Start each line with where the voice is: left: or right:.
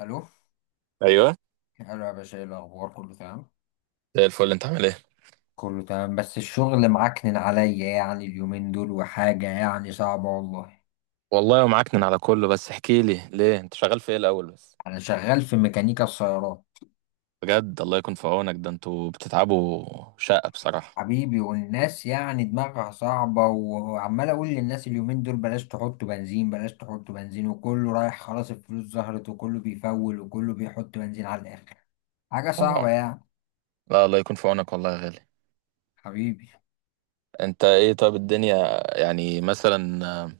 left: الو،
right: ايوه.
left: الو يا باشا، ايه الاخبار؟ كله تمام؟
right: زي الفل، انت عامل ايه؟
left: كله تمام، بس الشغل معكنن عليا يعني اليومين دول، وحاجه يعني صعبه والله.
right: والله ومعكنن على كله، بس احكي لي ليه انت شغال في ايه الاول بس؟
left: انا شغال في ميكانيكا السيارات.
right: بجد، الله يكون في عونك، ده انتوا بتتعبوا. شقة بصراحة.
left: حبيبي، والناس يعني دماغها صعبة، وعمال أقول للناس اليومين دول: بلاش تحطوا بنزين، بلاش تحطوا بنزين، وكله رايح خلاص. الفلوس ظهرت، وكله بيفول، وكله بيحط بنزين على الآخر. حاجة صعبة
right: طبعا.
left: يعني.
right: لا، الله يكون في عونك والله يا غالي.
left: حبيبي.
right: انت ايه طيب الدنيا؟ يعني مثلا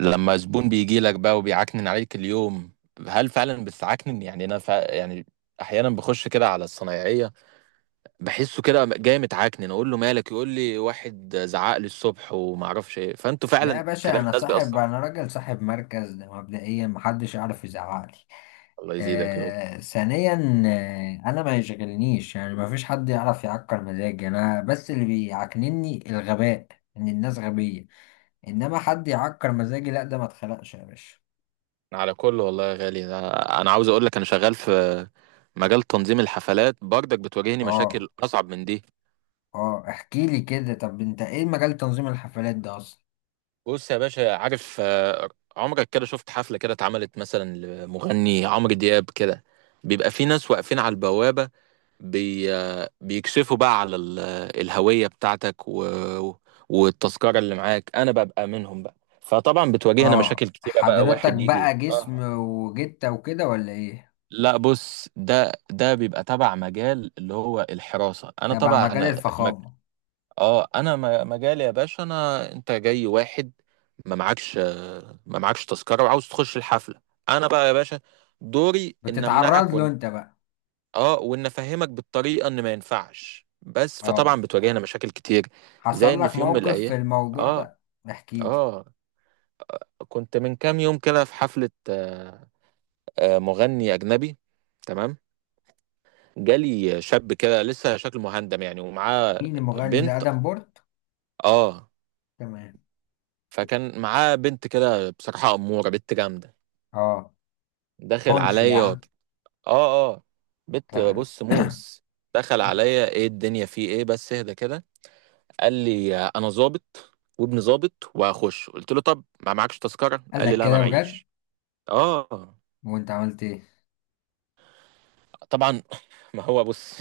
right: لما زبون بيجي لك بقى وبيعكنن عليك اليوم، هل فعلا بتعكنن؟ يعني انا يعني احيانا بخش كده على الصنايعيه، بحسه كده جاي متعكنن، اقول له مالك، يقول لي واحد زعق لي الصبح وما اعرفش ايه. فانتوا
left: لا
right: فعلا
left: يا باشا،
right: كلام الناس بيأثر.
left: أنا راجل صاحب مركز، ده مبدئيا محدش يعرف يزعقلي.
right: الله يزيدك.
left: آه، ثانيا، انا ما يشغلنيش، يعني ما فيش حد يعرف يعكر مزاجي، انا بس اللي بيعكنني الغباء، ان الناس غبية. انما حد يعكر مزاجي لا، ده ما اتخلقش يا باشا.
right: على كل والله يا غالي، انا عاوز اقول لك، انا شغال في مجال تنظيم الحفلات. برضك بتواجهني
left: اه،
right: مشاكل اصعب من دي.
left: اه، احكي لي كده، طب انت ايه مجال تنظيم الحفلات ده اصلا؟
right: بص يا باشا، عارف عمرك كده شفت حفلة كده اتعملت مثلا لمغني عمرو دياب كده؟ بيبقى في ناس واقفين على البوابة، بي آه، بيكشفوا بقى على الهوية بتاعتك والتذكرة اللي معاك. انا ببقى منهم بقى. فطبعا بتواجهنا
left: اه،
right: مشاكل كتيرة بقى،
left: حضرتك
right: واحد يجي.
left: بقى
right: اه
left: جسم وجتة وكده ولا ايه؟
right: لا، بص، ده بيبقى تبع مجال اللي هو الحراسة. انا
left: تبع
right: طبعا
left: مجال
right: مج...
left: الفخامة؟
right: اه انا مجالي يا باشا. انا انت جاي واحد، ما معكش ما معكش تذكرة وعاوز تخش الحفلة. انا بقى يا باشا دوري ان
left: بتتعرض
right: امنعك
left: له
right: وان
left: انت بقى؟
right: اه وان افهمك بالطريقة ان ما ينفعش، بس فطبعا
left: اه،
right: بتواجهنا مشاكل كتير، زي
left: حصل
right: ان
left: لك
right: في يوم من
left: موقف في
right: الايام.
left: الموضوع
right: اه
left: ده؟ احكي لي.
right: اه كنت من كام يوم كده في حفلة، مغني اجنبي. تمام. جالي شاب كده لسه شكله مهندم يعني ومعاه
left: مين المغني ده،
right: بنت.
left: ادم بورت؟
right: اه.
left: تمام.
right: فكان معاه بنت كده، بصراحة أمورة، بنت جامدة،
left: اه،
right: داخل
left: حنش
right: عليا
left: يعني؟
right: اه اه بنت
left: تمام.
right: بص موس. دخل
left: مم.
right: عليا، ايه الدنيا، في ايه، بس اهدى كده. قال لي انا ظابط وابن ظابط وهخش. قلت له طب ما معكش تذكرة؟
left: قال
right: قال لي
left: لك
right: لا، ما
left: كده بجد؟
right: معيش. اه
left: وانت عملت ايه؟
right: طبعا ما هو بص،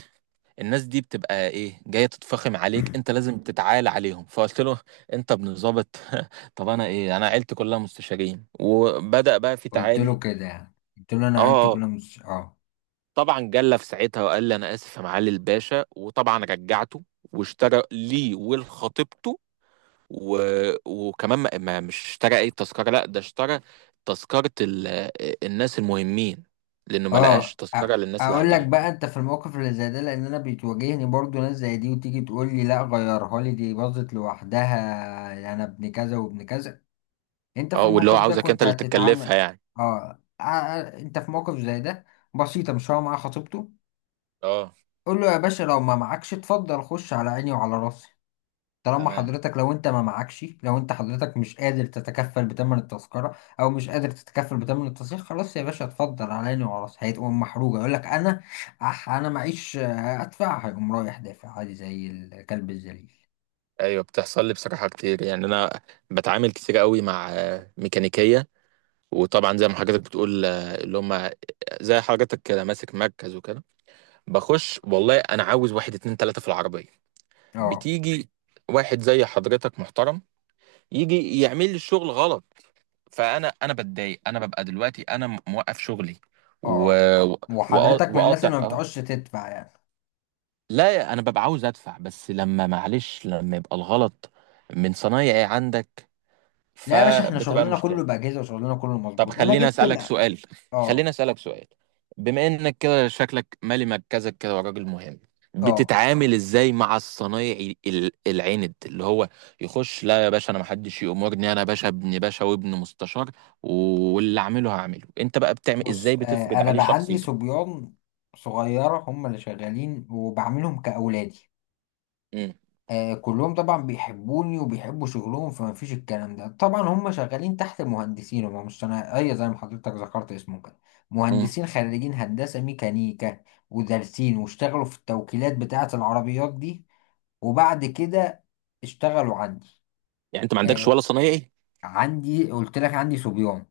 right: الناس دي بتبقى ايه جايه تتفخم عليك، انت لازم تتعالى عليهم. فقلت له انت ابن ظابط؟ طب انا ايه، انا عيلتي كلها مستشارين، وبدأ بقى في
left: قلت له
right: تعالي.
left: كده يعني، قلت له انا
right: اه
left: عيلتي
right: آه.
left: كلها مش اه
right: طبعا جلى في ساعتها وقال لي انا اسف يا معالي الباشا، وطبعا رجعته واشترى لي ولخطيبته و... وكمان، ما... ما مش اشترى اي تذكره، لا ده اشترى تذكره الناس المهمين، لانه ما لقاش
left: اه،
right: تذكره للناس
left: اقول لك
right: العاديين.
left: بقى، انت في الموقف اللي زي ده، لان انا بتواجهني برضو ناس زي دي، وتيجي تقول لي: لا، غيرها لي، دي باظت لوحدها، انا ابن كذا وابن كذا. انت في
right: اه واللي هو
left: الموقف ده
right: عاوزك انت
left: كنت
right: اللي تتكلفها
left: هتتعامل؟
right: يعني.
left: اه، انت في موقف زي ده، بسيطة، مش هو معاه خطيبته؟
right: اه
left: قول له: يا باشا، لو ما معكش اتفضل، خش على عيني وعلى راسي. طالما
right: تمام.
left: حضرتك، لو انت ما معكش، لو انت حضرتك مش قادر تتكفل بتمن التذكرة، او مش قادر تتكفل بتمن التصريح، خلاص يا باشا، اتفضل علاني وراس، هيتقوم محروجة، يقول لك: انا انا معيش، ادفع، هيقوم رايح دافع عادي زي الكلب الذليل.
right: ايوه، بتحصل لي بصراحه كتير، يعني انا بتعامل كتير قوي مع ميكانيكيه، وطبعا زي ما حضرتك بتقول اللي هم زي حضرتك كده ماسك مركز وكده. بخش والله انا عاوز واحد اتنين تلاته في العربيه،
left: اه،
right: بتيجي واحد زي حضرتك محترم يجي يعمل لي الشغل غلط. فانا بتضايق، انا ببقى دلوقتي انا موقف شغلي و...
left: اه،
right: و...
left: وحضرتك من الناس
right: وقاطع.
left: اللي ما
right: اه
left: بتعوزش تدفع يعني؟
right: لا، انا ببقى عاوز ادفع، بس لما معلش، لما يبقى الغلط من صنايعي عندك
left: لا يا باشا، احنا
right: فبتبقى
left: شغلنا كله
right: المشكله.
left: بأجهزة، وشغلنا كله
right: طب
left: مظبوط، انا
right: خليني
left: جبت
right: اسالك
left: لا.
right: سؤال، خليني
left: اه،
right: اسالك سؤال: بما انك كده شكلك مالي مركزك كده وراجل مهم،
left: اه،
right: بتتعامل ازاي مع الصنايعي العند اللي هو يخش لا يا باشا انا محدش يأمرني، انا باشا ابن باشا وابن مستشار، واللي اعمله هعمله؟ انت بقى بتعمل ازاي؟
left: بص،
right: بتفرض
left: انا
right: عليه
left: بقى عندي
right: شخصيتك؟
left: صبيان صغيرة هم اللي شغالين، وبعملهم كأولادي.
right: امم.
left: كلهم طبعا بيحبوني وبيحبوا شغلهم، فما فيش الكلام ده. طبعا هم شغالين تحت مهندسين، هم مش صنايعية زي ما حضرتك ذكرت اسمه كده.
right: امم.
left: مهندسين خريجين هندسة ميكانيكا، ودارسين، واشتغلوا في التوكيلات بتاعة العربيات دي، وبعد كده اشتغلوا عندي.
right: يعني انت ما عندكش
left: آه،
right: ولا صنايعي؟
left: عندي قلت لك عندي صبيان،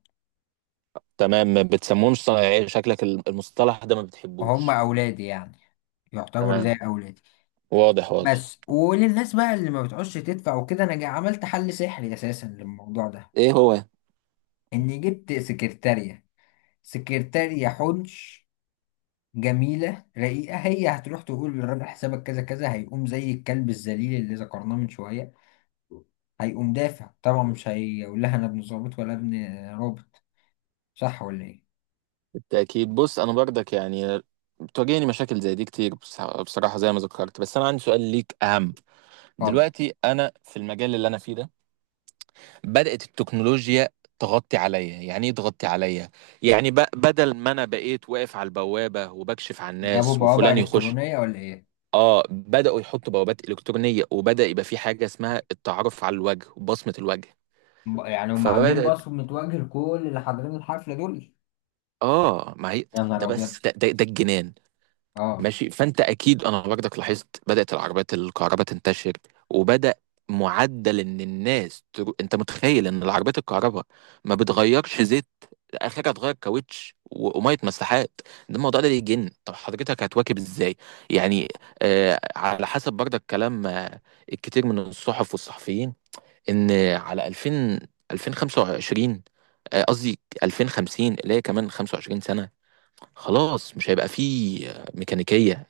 right: تمام، ما بتسموهمش صنايعي، شكلك المصطلح ده ما
left: هم
right: بتحبوش.
left: أولادي يعني، يعتبروا زي
right: تمام.
left: أولادي.
right: واضح واضح.
left: بس، وللناس بقى اللي ما بتعوزش تدفع وكده، أنا عملت حل سحري أساسا للموضوع ده:
right: ايه هو؟
left: إني جبت سكرتارية، سكرتارية حنش جميلة رقيقة، هي هتروح تقول للراجل حسابك كذا كذا، هيقوم زي الكلب الذليل اللي ذكرناه من شوية، هيقوم دافع. طبعا مش هيقول لها انا ابن ظابط ولا ابن رابط. صح ولا ايه؟
right: بالتأكيد. بص أنا برضك يعني بتواجهني مشاكل زي دي كتير. بصراحة زي ما ذكرت، بس أنا عندي سؤال ليك أهم:
left: اتفضل.
right: دلوقتي أنا في المجال اللي أنا فيه ده بدأت التكنولوجيا تغطي عليا. يعني إيه تغطي عليا؟ يعني بدل ما أنا بقيت واقف على البوابة وبكشف على
left: جابوا
right: الناس
left: بوابة
right: وفلان يخش،
left: إلكترونية ولا ايه؟
right: بدأوا يحطوا بوابات إلكترونية، وبدأ يبقى في حاجة اسمها التعرف على الوجه وبصمة الوجه.
left: يعني هم عاملين
right: فبدأت.
left: باص متوجه لكل اللي حاضرين الحفلة دول؟
right: ما هي،
left: يا
right: ده
left: نهار أبيض.
right: بس ده الجنان.
left: اه،
right: ماشي. فانت اكيد انا برضك لاحظت بدات العربيات الكهرباء تنتشر، وبدا معدل ان الناس انت متخيل ان العربيات الكهرباء ما بتغيرش زيت؟ اخرها تغير كاوتش وميه مساحات. ده الموضوع ده يجن. طب حضرتك هتواكب ازاي يعني؟ على حسب برضك كلام الكتير من الصحف والصحفيين ان على 2000، 2025، قصدي 2050، اللي هي كمان 25 سنة، خلاص مش هيبقى فيه ميكانيكية،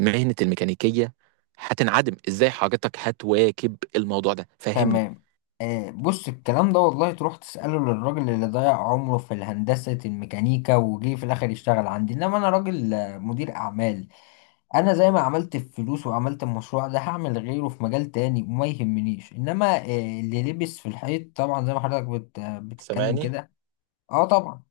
right: مهنة الميكانيكية هتنعدم. ازاي حضرتك هتواكب الموضوع ده؟ فهمني.
left: تمام. بص، الكلام ده والله تروح تسأله للراجل اللي ضيع عمره في الهندسة الميكانيكا، وجه في الآخر يشتغل عندي. إنما أنا راجل، مدير أعمال. أنا زي ما عملت الفلوس وعملت المشروع ده، هعمل غيره في مجال تاني، وما يهمنيش. إنما اللي لبس في الحيط طبعا، زي ما حضرتك بت... آه، بتتكلم
right: سامعني؟
left: كده. أه، طبعا.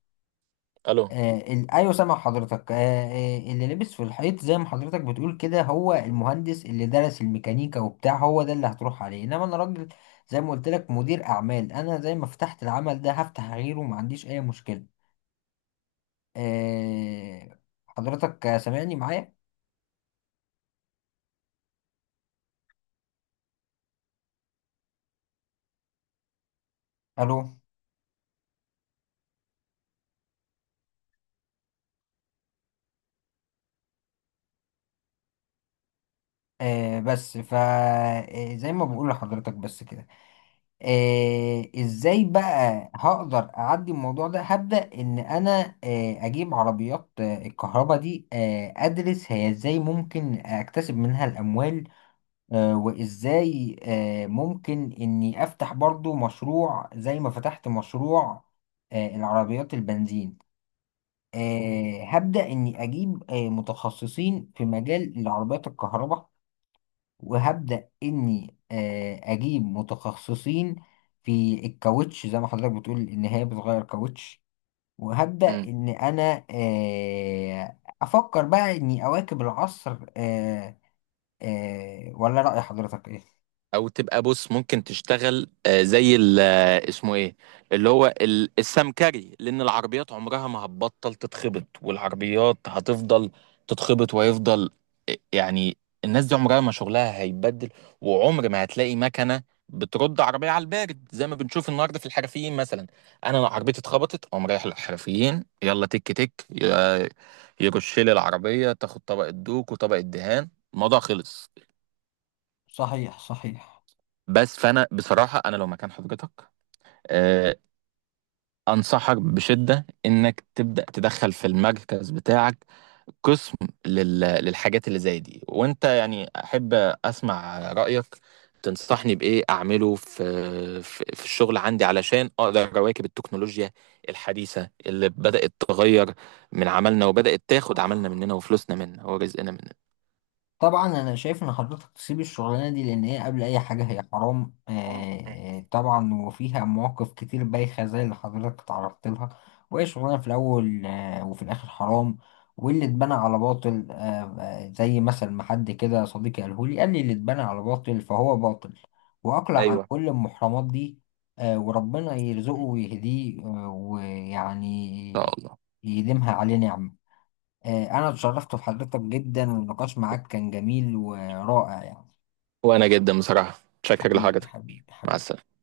right: الو.
left: ايوه، سامع حضرتك. اللي لبس في الحيط زي ما حضرتك بتقول كده، هو المهندس اللي درس الميكانيكا وبتاع، هو ده اللي هتروح عليه. انما انا راجل، زي ما قلت لك، مدير اعمال. انا زي ما فتحت العمل ده هفتح غيره، ما عنديش اي مشكلة. آه حضرتك، سامعني معايا؟ الو. بس زي ما بقول لحضرتك بس كده. ازاي بقى هقدر اعدي الموضوع ده؟ هبدأ ان انا اجيب عربيات الكهرباء دي، ادرس هي ازاي ممكن اكتسب منها الاموال، وازاي ممكن اني افتح برضو مشروع زي ما فتحت مشروع العربيات البنزين. هبدأ اني اجيب متخصصين في مجال العربيات الكهرباء. وهبدأ إني أجيب متخصصين في الكاوتش زي ما حضرتك بتقول إن هي بتغير كاوتش. وهبدأ
right: مم.
left: إن أنا أفكر بقى إني أواكب العصر. ولا رأي حضرتك إيه؟
right: او تبقى بص ممكن تشتغل زي اسمه ايه، اللي هو السمكري، لان العربيات عمرها ما هتبطل تتخبط، والعربيات هتفضل تتخبط ويفضل يعني الناس دي عمرها ما شغلها هيتبدل، وعمر ما هتلاقي مكنه بترد عربيه على البارد زي ما بنشوف النهارده في الحرفيين مثلا. انا لو عربيتي اتخبطت اقوم رايح للحرفيين، يلا تك تك يرش لي العربيه، تاخد طبق الدوك وطبق الدهان، الموضوع خلص.
left: صحيح، صحيح.
right: بس فانا بصراحه انا لو مكان حضرتك آه، انصحك بشده انك تبدا تدخل في المركز بتاعك قسم للحاجات اللي زي دي. وانت يعني احب اسمع رايك، تنصحني بايه اعمله في في الشغل عندي علشان اقدر اواكب التكنولوجيا الحديثه اللي بدات تغير من عملنا وبدات تاخد عملنا مننا وفلوسنا مننا ورزقنا مننا.
left: طبعا انا شايف ان حضرتك تسيب الشغلانه دي، لان هي قبل اي حاجه هي حرام طبعا. وفيها مواقف كتير بايخه زي اللي حضرتك تعرضت لها، وهي شغلانه في الاول وفي الاخر حرام. واللي اتبنى على باطل، زي مثل ما حد كده صديقي قاله لي، قال لي: اللي اتبنى على باطل فهو باطل. واقلع عن
right: ايوه،
left: كل المحرمات دي. وربنا يرزقه
right: ان
left: ويهديه،
right: شاء
left: ويعني
right: الله.
left: يديمها عليه نعمه. أنا اتشرفت بحضرتك جدا، والنقاش معاك كان جميل ورائع يعني.
right: وانا جدا بصراحه شكرا
left: حبيبي،
right: لحضرتك.
left: حبيبي،
right: مع
left: حبيبي.
right: السلامه.